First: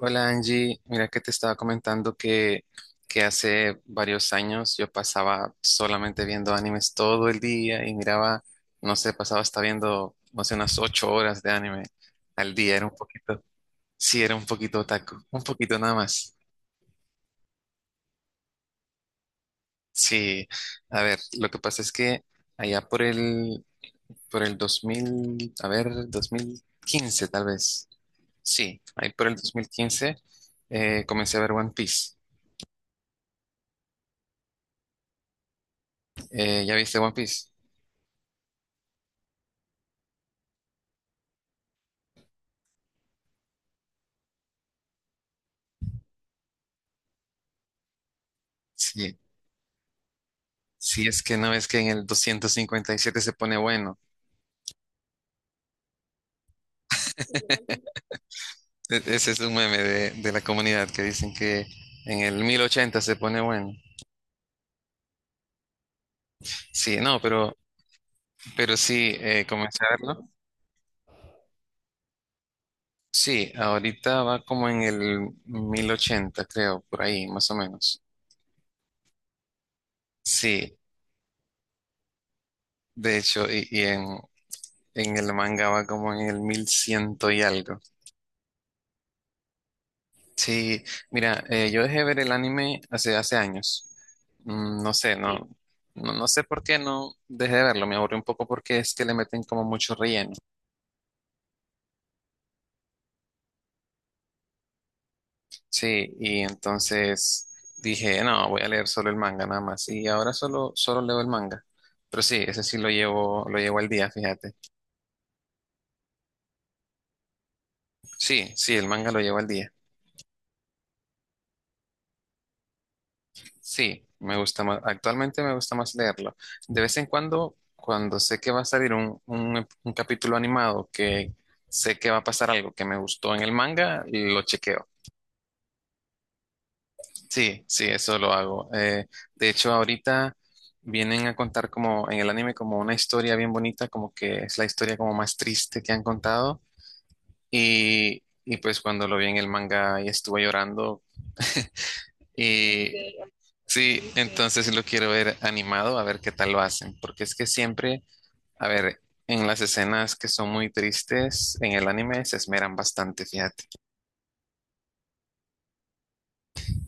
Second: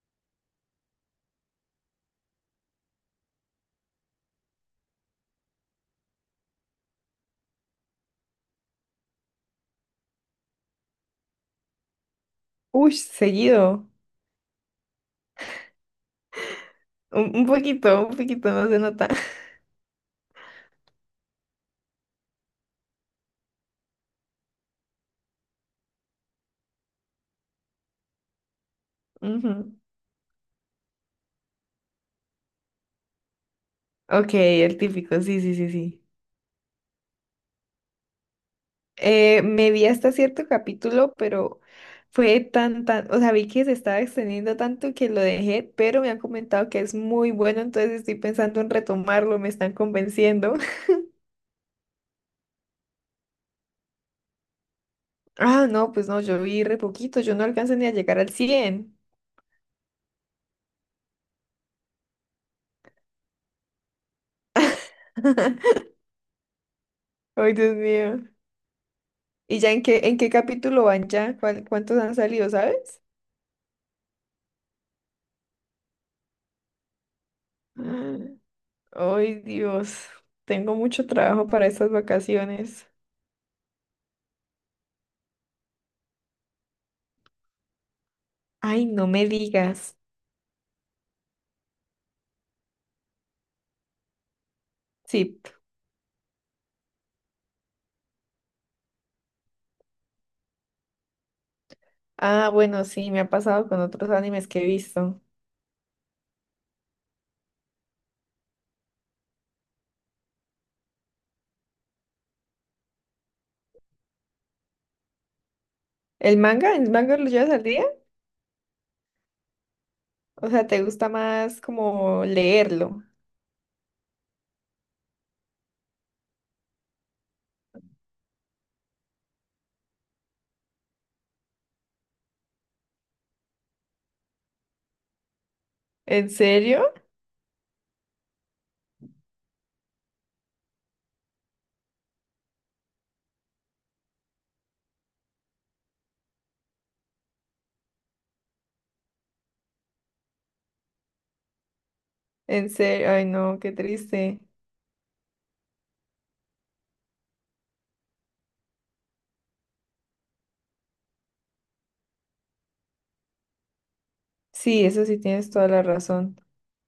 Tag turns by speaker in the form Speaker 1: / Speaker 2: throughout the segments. Speaker 1: Hola Angie, mira que te estaba comentando que hace varios años yo pasaba solamente viendo animes todo el día y miraba, no sé, pasaba hasta viendo, no sé, unas 8 horas de anime al día. Era
Speaker 2: Uy,
Speaker 1: un poquito,
Speaker 2: seguido.
Speaker 1: sí, era un poquito otaku, un poquito nada más.
Speaker 2: Un poquito, un poquito, no se nota.
Speaker 1: Sí, a ver, lo que pasa es que allá por el 2000, a ver, 2015 tal vez, sí, ahí por el
Speaker 2: Ujú.
Speaker 1: 2015 comencé a ver One Piece.
Speaker 2: Ok, el típico, sí, sí, sí, sí.
Speaker 1: ¿Ya viste One Piece?
Speaker 2: Me vi hasta cierto capítulo, pero fue tan, tan, o sea, vi que se estaba extendiendo tanto que lo dejé, pero me han comentado que es muy bueno, entonces estoy pensando en
Speaker 1: Sí,
Speaker 2: retomarlo, me están convenciendo.
Speaker 1: sí, es que no, es que en el 257 se pone bueno.
Speaker 2: Ah, no, pues no, yo vi re poquito, yo no alcanzo ni a llegar al 100.
Speaker 1: Ese es un meme de la comunidad que dicen que en el 1080 se pone bueno. Sí, no,
Speaker 2: Ay,
Speaker 1: pero,
Speaker 2: Dios mío.
Speaker 1: pero sí,
Speaker 2: ¿Y ya en qué, en
Speaker 1: comenzarlo.
Speaker 2: qué capítulo van ya? ¿ Cuántos han salido, sabes?
Speaker 1: Sí, ahorita va como en el 1080, creo, por ahí, más o menos.
Speaker 2: Ay, Dios, tengo
Speaker 1: Sí,
Speaker 2: mucho trabajo para estas vacaciones.
Speaker 1: de hecho, y en el manga va como en el 1100 y algo.
Speaker 2: Ay, no me digas.
Speaker 1: Sí, mira, yo dejé ver el anime hace años. No sé, no,
Speaker 2: Sí.
Speaker 1: no, no sé por qué no dejé de verlo. Me aburrió un poco porque es que le meten como mucho relleno.
Speaker 2: Ah, bueno, sí, me ha pasado con otros animes que he visto.
Speaker 1: Sí, y entonces dije, no, voy a leer solo el manga nada más. Y ahora solo leo el manga. Pero sí, ese sí lo llevo al día, fíjate.
Speaker 2: ¿El manga? ¿El manga lo llevas al día?
Speaker 1: Sí, sí, el manga lo llevo al día.
Speaker 2: O sea, ¿te gusta más como leerlo?
Speaker 1: Sí, me gusta más, actualmente me gusta más leerlo. De vez en cuando, cuando sé que va a salir un capítulo animado, que sé que va a pasar algo que me gustó en el manga, lo chequeo.
Speaker 2: ¿En serio?
Speaker 1: Sí, sí, eso lo hago. De hecho, ahorita vienen a contar como en el anime como una historia bien bonita, como que es la historia como más triste que han contado. Y pues cuando lo vi en el manga y estuve llorando.
Speaker 2: ¿En
Speaker 1: Y
Speaker 2: serio? Ay, no, qué
Speaker 1: sí,
Speaker 2: triste.
Speaker 1: entonces sí lo quiero ver animado, a ver qué tal lo hacen, porque es que siempre, a ver, en las escenas que son muy tristes en el anime se esmeran bastante, fíjate.
Speaker 2: Sí, eso sí tienes toda la razón.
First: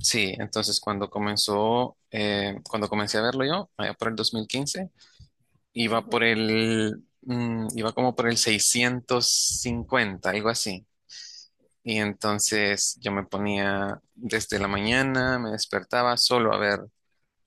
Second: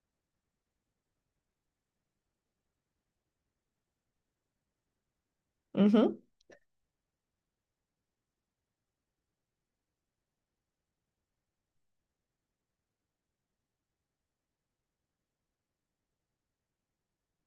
Speaker 1: Sí, entonces cuando comencé a verlo yo, allá por el 2015,
Speaker 2: Ujú.
Speaker 1: iba como por el 650, algo así. Y entonces yo me ponía desde la mañana, me despertaba solo a ver,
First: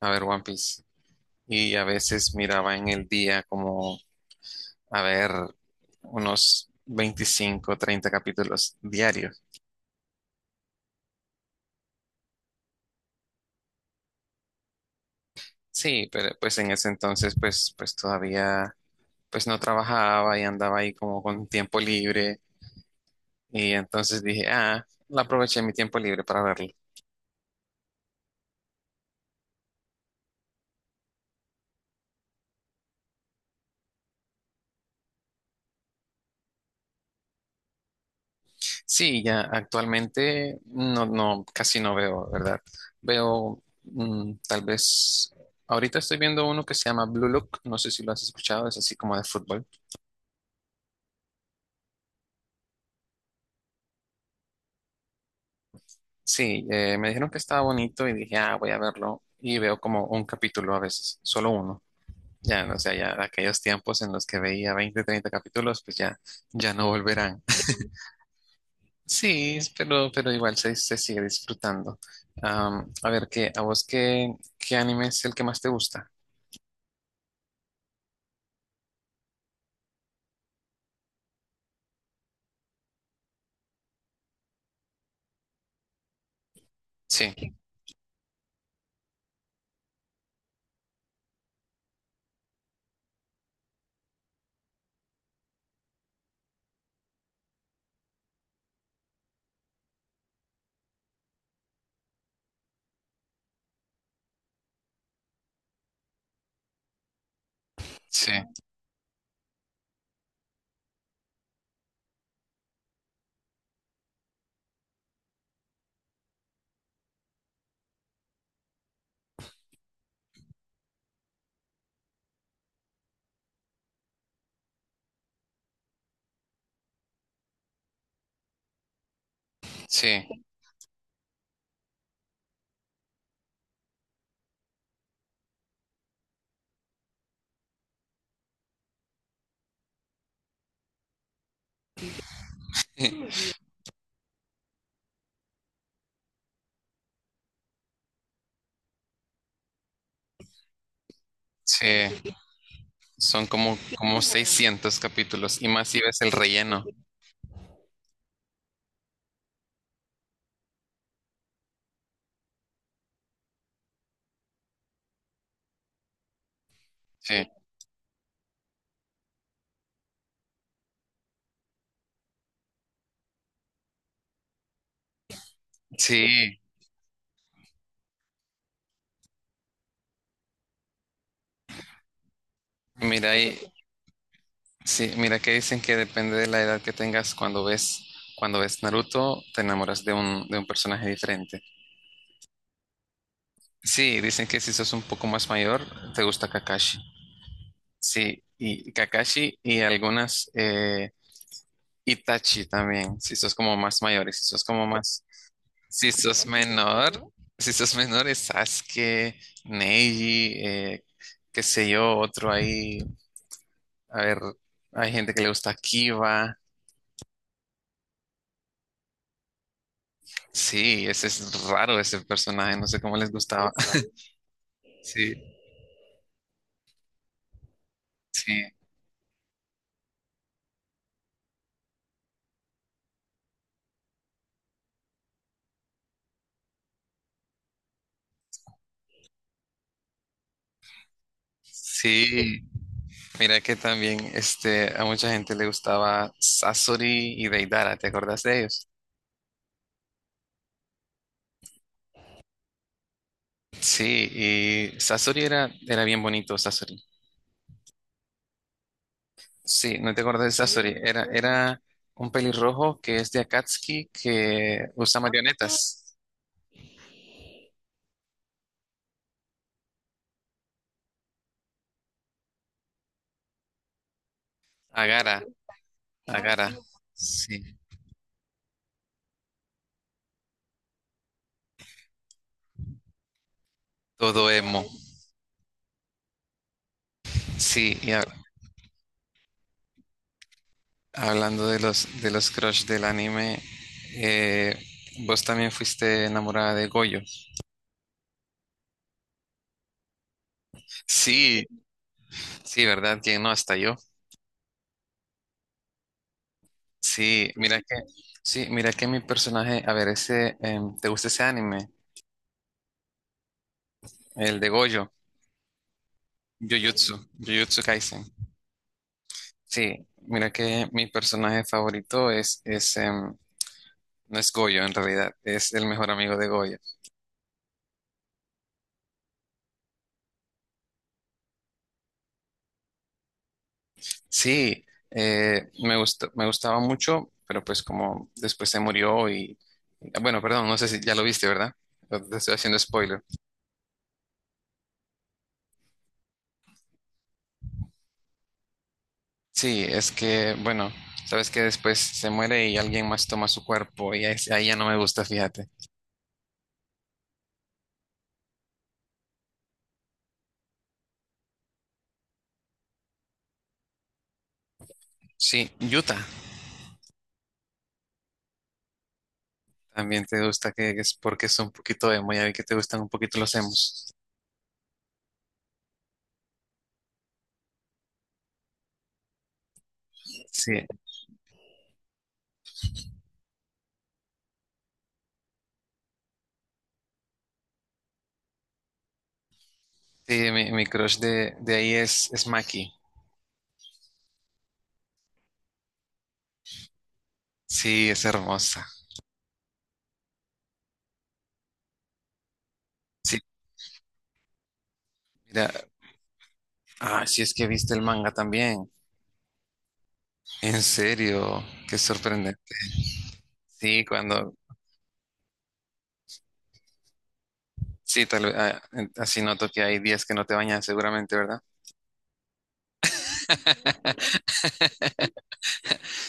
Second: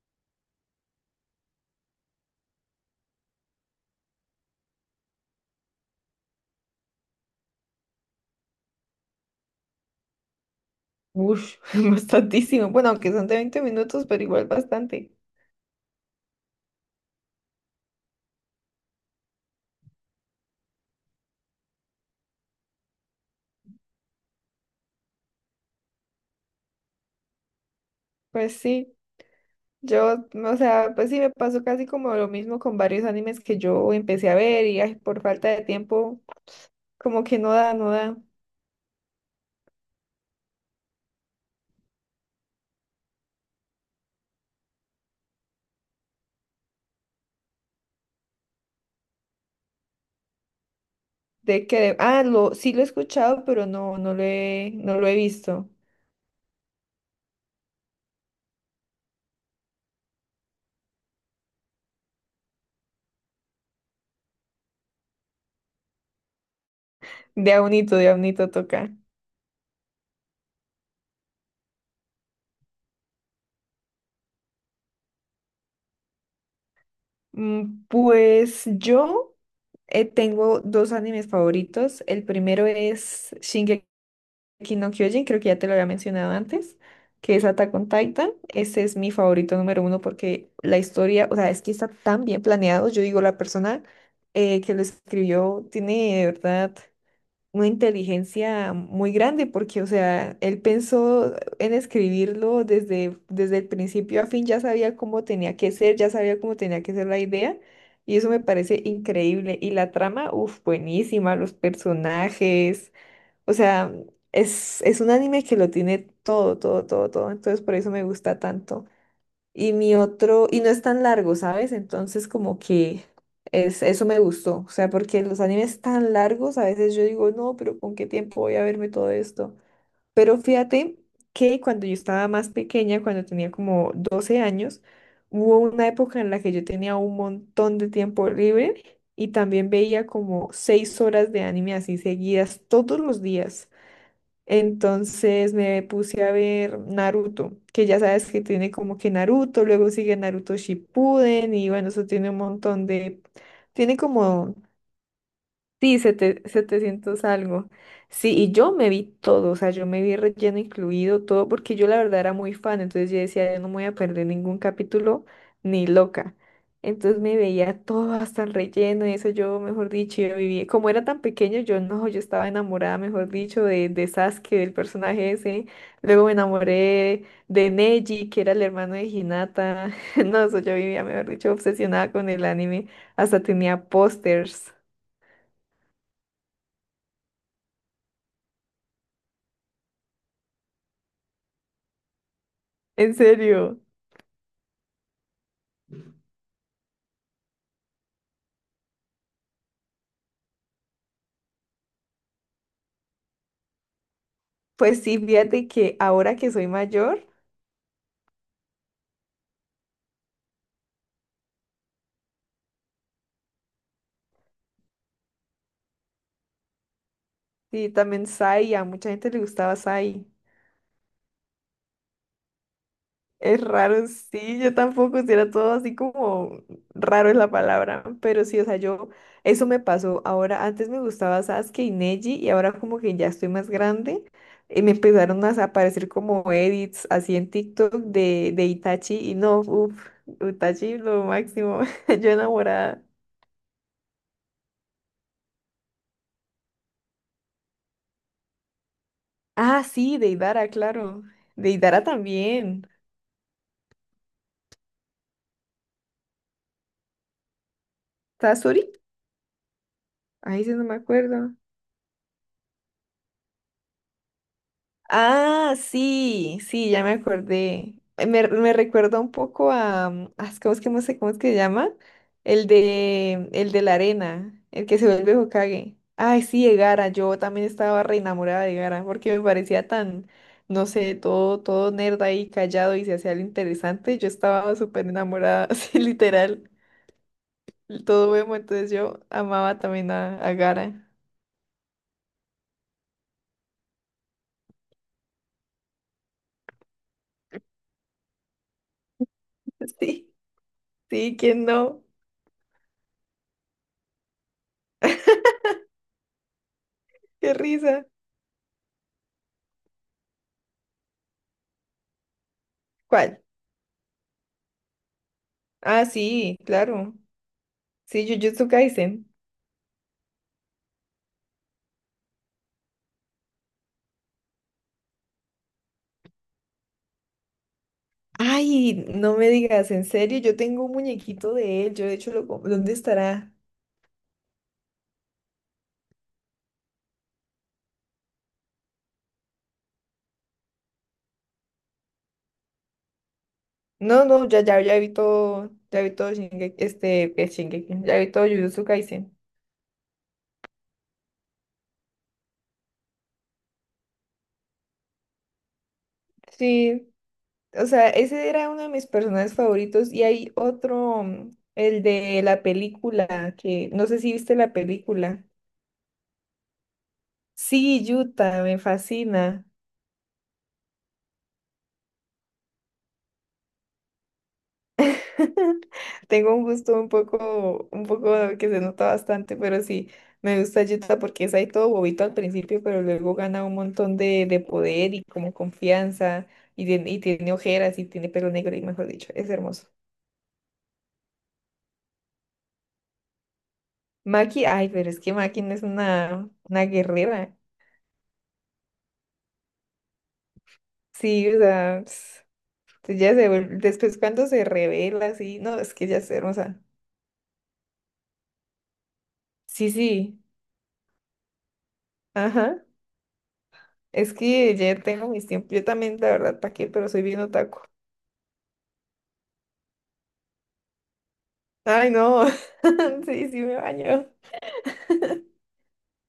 Speaker 1: a ver One Piece. Y a veces miraba en el día como, a ver, unos 25 30 capítulos diarios.
Speaker 2: Ush, bastantísimo. Bueno, aunque son de 20 minutos, pero igual bastante.
Speaker 1: Sí, pero pues en ese entonces pues todavía pues no trabajaba y andaba ahí como con tiempo libre, y entonces dije, ah, la aproveché mi tiempo libre para verlo.
Speaker 2: Pues sí. Yo, o sea, pues sí me pasó casi como lo mismo con varios animes que yo empecé a ver y ay, por falta de tiempo, como que no da, no da.
Speaker 1: Sí, ya actualmente no, no, casi no veo, ¿verdad? Veo tal vez, ahorita estoy viendo uno que se llama Blue Look, no sé si lo has escuchado, es así como de fútbol.
Speaker 2: De que, ah, lo, sí lo he escuchado, pero no, no lo he, no lo he visto.
Speaker 1: Sí, me dijeron que estaba bonito y dije, ah, voy a verlo. Y veo como un capítulo a veces, solo uno. Ya, o sea, ya aquellos tiempos en los que veía 20 30 capítulos, pues ya, ya no volverán.
Speaker 2: De Aunito toca.
Speaker 1: Sí, pero igual se sigue disfrutando. A ver, a vos qué anime es el que más te gusta?
Speaker 2: Mm, pues yo tengo dos animes favoritos. El primero es Shingeki no Kyojin, creo que ya te lo había mencionado antes, que es
Speaker 1: Sí,
Speaker 2: Attack on Titan. Ese es mi favorito número uno porque la historia, o sea, es que está tan bien planeado. Yo digo, la persona que lo escribió tiene de verdad una inteligencia muy grande porque, o sea, él pensó en escribirlo desde el principio a fin, ya sabía cómo tenía que ser, ya sabía cómo tenía que ser la idea. Y eso
Speaker 1: sí,
Speaker 2: me parece increíble. Y la trama, uff, buenísima, los personajes. O sea, es un anime que lo tiene todo, todo, todo, todo. Entonces por eso me gusta tanto. Y mi otro, y no es tan largo, ¿sabes? Entonces como que es, eso me gustó. O sea, porque los animes tan largos, a veces yo digo, no, pero ¿con qué tiempo voy a verme todo esto?
Speaker 1: sí,
Speaker 2: Pero fíjate que cuando yo estaba más pequeña, cuando tenía como 12 años, hubo una época en la que yo tenía un montón de tiempo libre y también veía como 6 horas de anime así seguidas todos los días. Entonces me puse a ver Naruto, que ya sabes que tiene como que Naruto, luego sigue Naruto Shippuden y bueno, eso tiene
Speaker 1: sí.
Speaker 2: un montón de,
Speaker 1: Son como,
Speaker 2: tiene
Speaker 1: como
Speaker 2: como
Speaker 1: 600 capítulos y más si
Speaker 2: sí,
Speaker 1: ves el relleno.
Speaker 2: 700 algo. Sí, y yo me vi todo, o sea, yo me vi relleno incluido, todo, porque yo la verdad era muy fan, entonces yo decía, yo no me voy a perder ningún capítulo, ni loca. Entonces me
Speaker 1: Sí,
Speaker 2: veía todo hasta el relleno, y eso yo, mejor dicho, yo vivía, como era tan pequeño, yo no, yo estaba enamorada, mejor dicho, de Sasuke, del personaje ese. Luego me
Speaker 1: sí.
Speaker 2: enamoré de Neji, que era el hermano de Hinata. No, eso yo vivía, mejor dicho, obsesionada con el anime,
Speaker 1: Mira,
Speaker 2: hasta
Speaker 1: y
Speaker 2: tenía pósters.
Speaker 1: Sí, mira que dicen que depende de la edad que tengas cuando ves Naruto, te enamoras de un personaje diferente.
Speaker 2: En serio.
Speaker 1: Sí, dicen que si sos un poco más mayor, te gusta Kakashi. Sí, y Kakashi y algunas Itachi también, si sos como más mayor y
Speaker 2: Pues sí, fíjate que
Speaker 1: si
Speaker 2: ahora
Speaker 1: sos
Speaker 2: que soy
Speaker 1: menor,
Speaker 2: mayor,
Speaker 1: si sos menor es Sasuke, Neji, qué sé yo, otro ahí, a ver, hay gente que le gusta Kiba.
Speaker 2: sí, también Sai, a mucha gente le gustaba Sai.
Speaker 1: Sí, ese es raro ese personaje, no sé cómo les
Speaker 2: Es
Speaker 1: gustaba.
Speaker 2: raro, sí, yo tampoco, si
Speaker 1: Sí,
Speaker 2: era todo así como raro es la palabra, pero sí,
Speaker 1: sí,
Speaker 2: o sea, yo, eso me pasó. Ahora, antes me gustaba Sasuke y Neji, y ahora como que ya estoy más grande, y me empezaron a aparecer como edits así en TikTok de Itachi, y no, uff, Itachi lo máximo, yo
Speaker 1: sí.
Speaker 2: enamorada.
Speaker 1: Mira que también este, a mucha gente le gustaba Sasori y Deidara, ¿te acordás de ellos?
Speaker 2: Ah, sí, de Idara, claro, de Idara también.
Speaker 1: Sí, y Sasori era bien bonito, Sasori.
Speaker 2: ¿Tazuri?
Speaker 1: Sí, no te acordás de
Speaker 2: Ahí sí no
Speaker 1: Sasori,
Speaker 2: me
Speaker 1: era,
Speaker 2: acuerdo.
Speaker 1: era un pelirrojo que es de Akatsuki que usa
Speaker 2: Ah,
Speaker 1: marionetas.
Speaker 2: sí, sí, ya me acordé. Me recuerda un poco a, ¿cómo es que no sé cómo es que se llama? El de la arena, el que se
Speaker 1: Agara,
Speaker 2: vuelve Hokage. Ay,
Speaker 1: Agara.
Speaker 2: sí, de Gaara, yo
Speaker 1: Sí,
Speaker 2: también estaba re enamorada de Gaara porque me parecía tan, no sé, todo, todo nerd ahí callado y se hacía lo interesante. Yo
Speaker 1: todo
Speaker 2: estaba
Speaker 1: emo.
Speaker 2: súper enamorada, así literal,
Speaker 1: Sí.
Speaker 2: todo vemos, entonces yo amaba también a Gaara.
Speaker 1: Hablando de los crush del anime, eh, vos también fuiste enamorada de Goyo.
Speaker 2: Sí, sí, ¿quién
Speaker 1: Sí,
Speaker 2: no?
Speaker 1: sí, ¿verdad? ¿Quién no? Hasta yo. Sí,
Speaker 2: Qué
Speaker 1: mira que,
Speaker 2: risa.
Speaker 1: sí, mira que mi personaje, a ver, ese, ¿te gusta ese anime?
Speaker 2: ¿Cuál?
Speaker 1: El de Goyo.
Speaker 2: Ah, sí, claro.
Speaker 1: Jujutsu, Jujutsu Kaisen.
Speaker 2: Sí, Jujutsu Kaisen.
Speaker 1: Sí, mira que mi personaje favorito no es Goyo en realidad, es el mejor amigo de Goyo.
Speaker 2: Ay, no me digas, en serio, yo tengo un muñequito de él. Yo de hecho ¿dónde estará?
Speaker 1: Sí, me gustó, me gustaba mucho, pero pues como después se murió. Y, bueno, perdón, no sé si ya lo viste, ¿verdad? Te estoy haciendo spoiler.
Speaker 2: No, no, ya, ya, ya vi todo Shingeki, ya vi todo Jujutsu Kaisen.
Speaker 1: Sí, es que, bueno, sabes que después se muere y alguien más toma su cuerpo y ahí ya no me gusta, fíjate.
Speaker 2: Sí, o sea, ese era uno de mis personajes favoritos y hay otro, el de la película, que no sé si viste la película.
Speaker 1: Sí, Utah,
Speaker 2: Sí, Yuta, me fascina.
Speaker 1: también te gusta, que es porque es un poquito emo, ya vi que te gustan un poquito los emos.
Speaker 2: Tengo un gusto un poco que se nota bastante, pero sí, me
Speaker 1: Sí,
Speaker 2: gusta Utah porque es ahí todo bobito al principio, pero luego gana un montón de, poder y como confianza, y tiene ojeras y tiene pelo negro, y mejor dicho, es hermoso.
Speaker 1: sí, mi crush de ahí es Maki.
Speaker 2: Maki, ay, pero es que Maki no es una guerrera.
Speaker 1: Sí, es hermosa.
Speaker 2: Sí, o sea, ps, ya
Speaker 1: Sí,
Speaker 2: se vuelve- después cuando se revela, así,
Speaker 1: mira,
Speaker 2: no, es que ya es hermosa.
Speaker 1: sí es que viste el manga también.
Speaker 2: Sí, sí,
Speaker 1: En serio, qué sorprendente.
Speaker 2: ajá.
Speaker 1: Sí,
Speaker 2: Es que ya tengo mis tiempos, yo también, la verdad, ¿para qué? Pero soy bien otaku.
Speaker 1: sí, tal vez, así noto que hay días que no te bañas seguramente, ¿verdad?
Speaker 2: Ay, no. Sí, sí me baño.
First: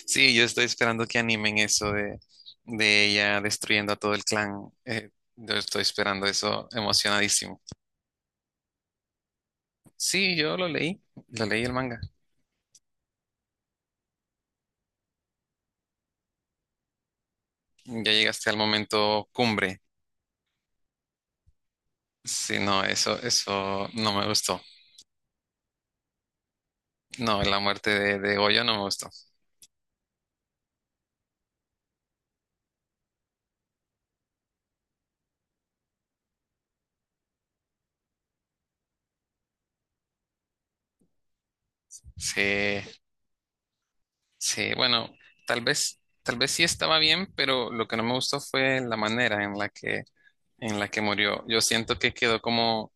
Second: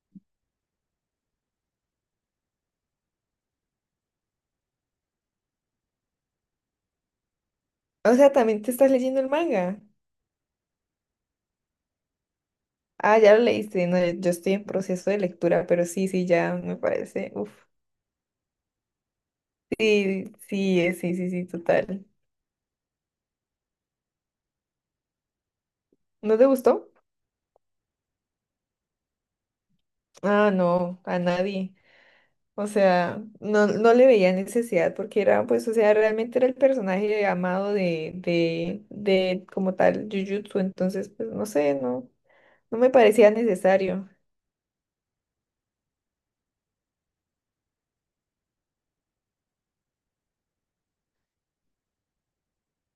Speaker 1: Sí, yo estoy esperando que animen eso de ella destruyendo a todo el clan. Eh, yo estoy esperando eso emocionadísimo.
Speaker 2: O sea, también te estás leyendo el manga.
Speaker 1: Sí, yo lo leí el manga.
Speaker 2: Ah, ya lo leíste. No, yo estoy en proceso de lectura, pero sí, sí, ya me parece. Uf.
Speaker 1: Ya llegaste al momento cumbre.
Speaker 2: Sí, sí, sí, sí, sí, total.
Speaker 1: Sí, no, eso no me gustó.
Speaker 2: ¿No te gustó?
Speaker 1: No, la muerte de Goyo no me gustó.
Speaker 2: Ah, no, a nadie. O sea, no, no le veía necesidad porque era, pues, o sea, realmente era el personaje amado de como tal, Jujutsu. Entonces, pues, no sé, no, no me
Speaker 1: Sí.
Speaker 2: parecía necesario.
Speaker 1: Sí, bueno, tal vez sí estaba bien, pero lo que no me gustó fue la manera en la que murió. Yo siento que quedó como,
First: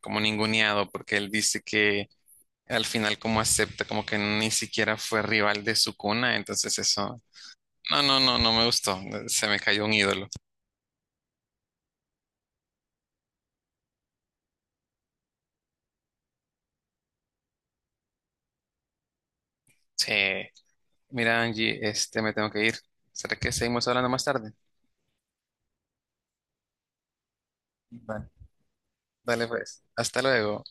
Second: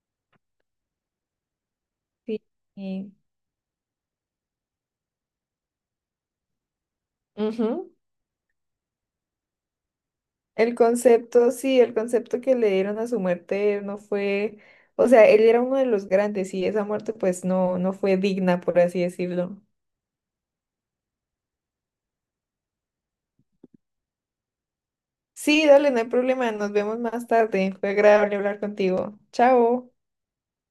Speaker 1: como ninguneado, porque él dice que
Speaker 2: Sí.
Speaker 1: al
Speaker 2: y-
Speaker 1: final como acepta, como que ni siquiera fue rival de su cuna. Entonces eso,
Speaker 2: Ujú.
Speaker 1: no, no, no, no me gustó. Se me cayó un ídolo.
Speaker 2: El concepto, sí, el concepto que le dieron a su muerte no fue, o sea, él era uno de los grandes y esa muerte pues no, no fue digna, por así decirlo.
Speaker 1: Sí, mira, Angie, este, me tengo que ir. ¿Será que seguimos hablando más tarde?
Speaker 2: Sí, dale, no hay problema, nos vemos más tarde. Fue
Speaker 1: Vale.
Speaker 2: agradable hablar contigo.
Speaker 1: Dale pues,
Speaker 2: Chao.
Speaker 1: hasta luego.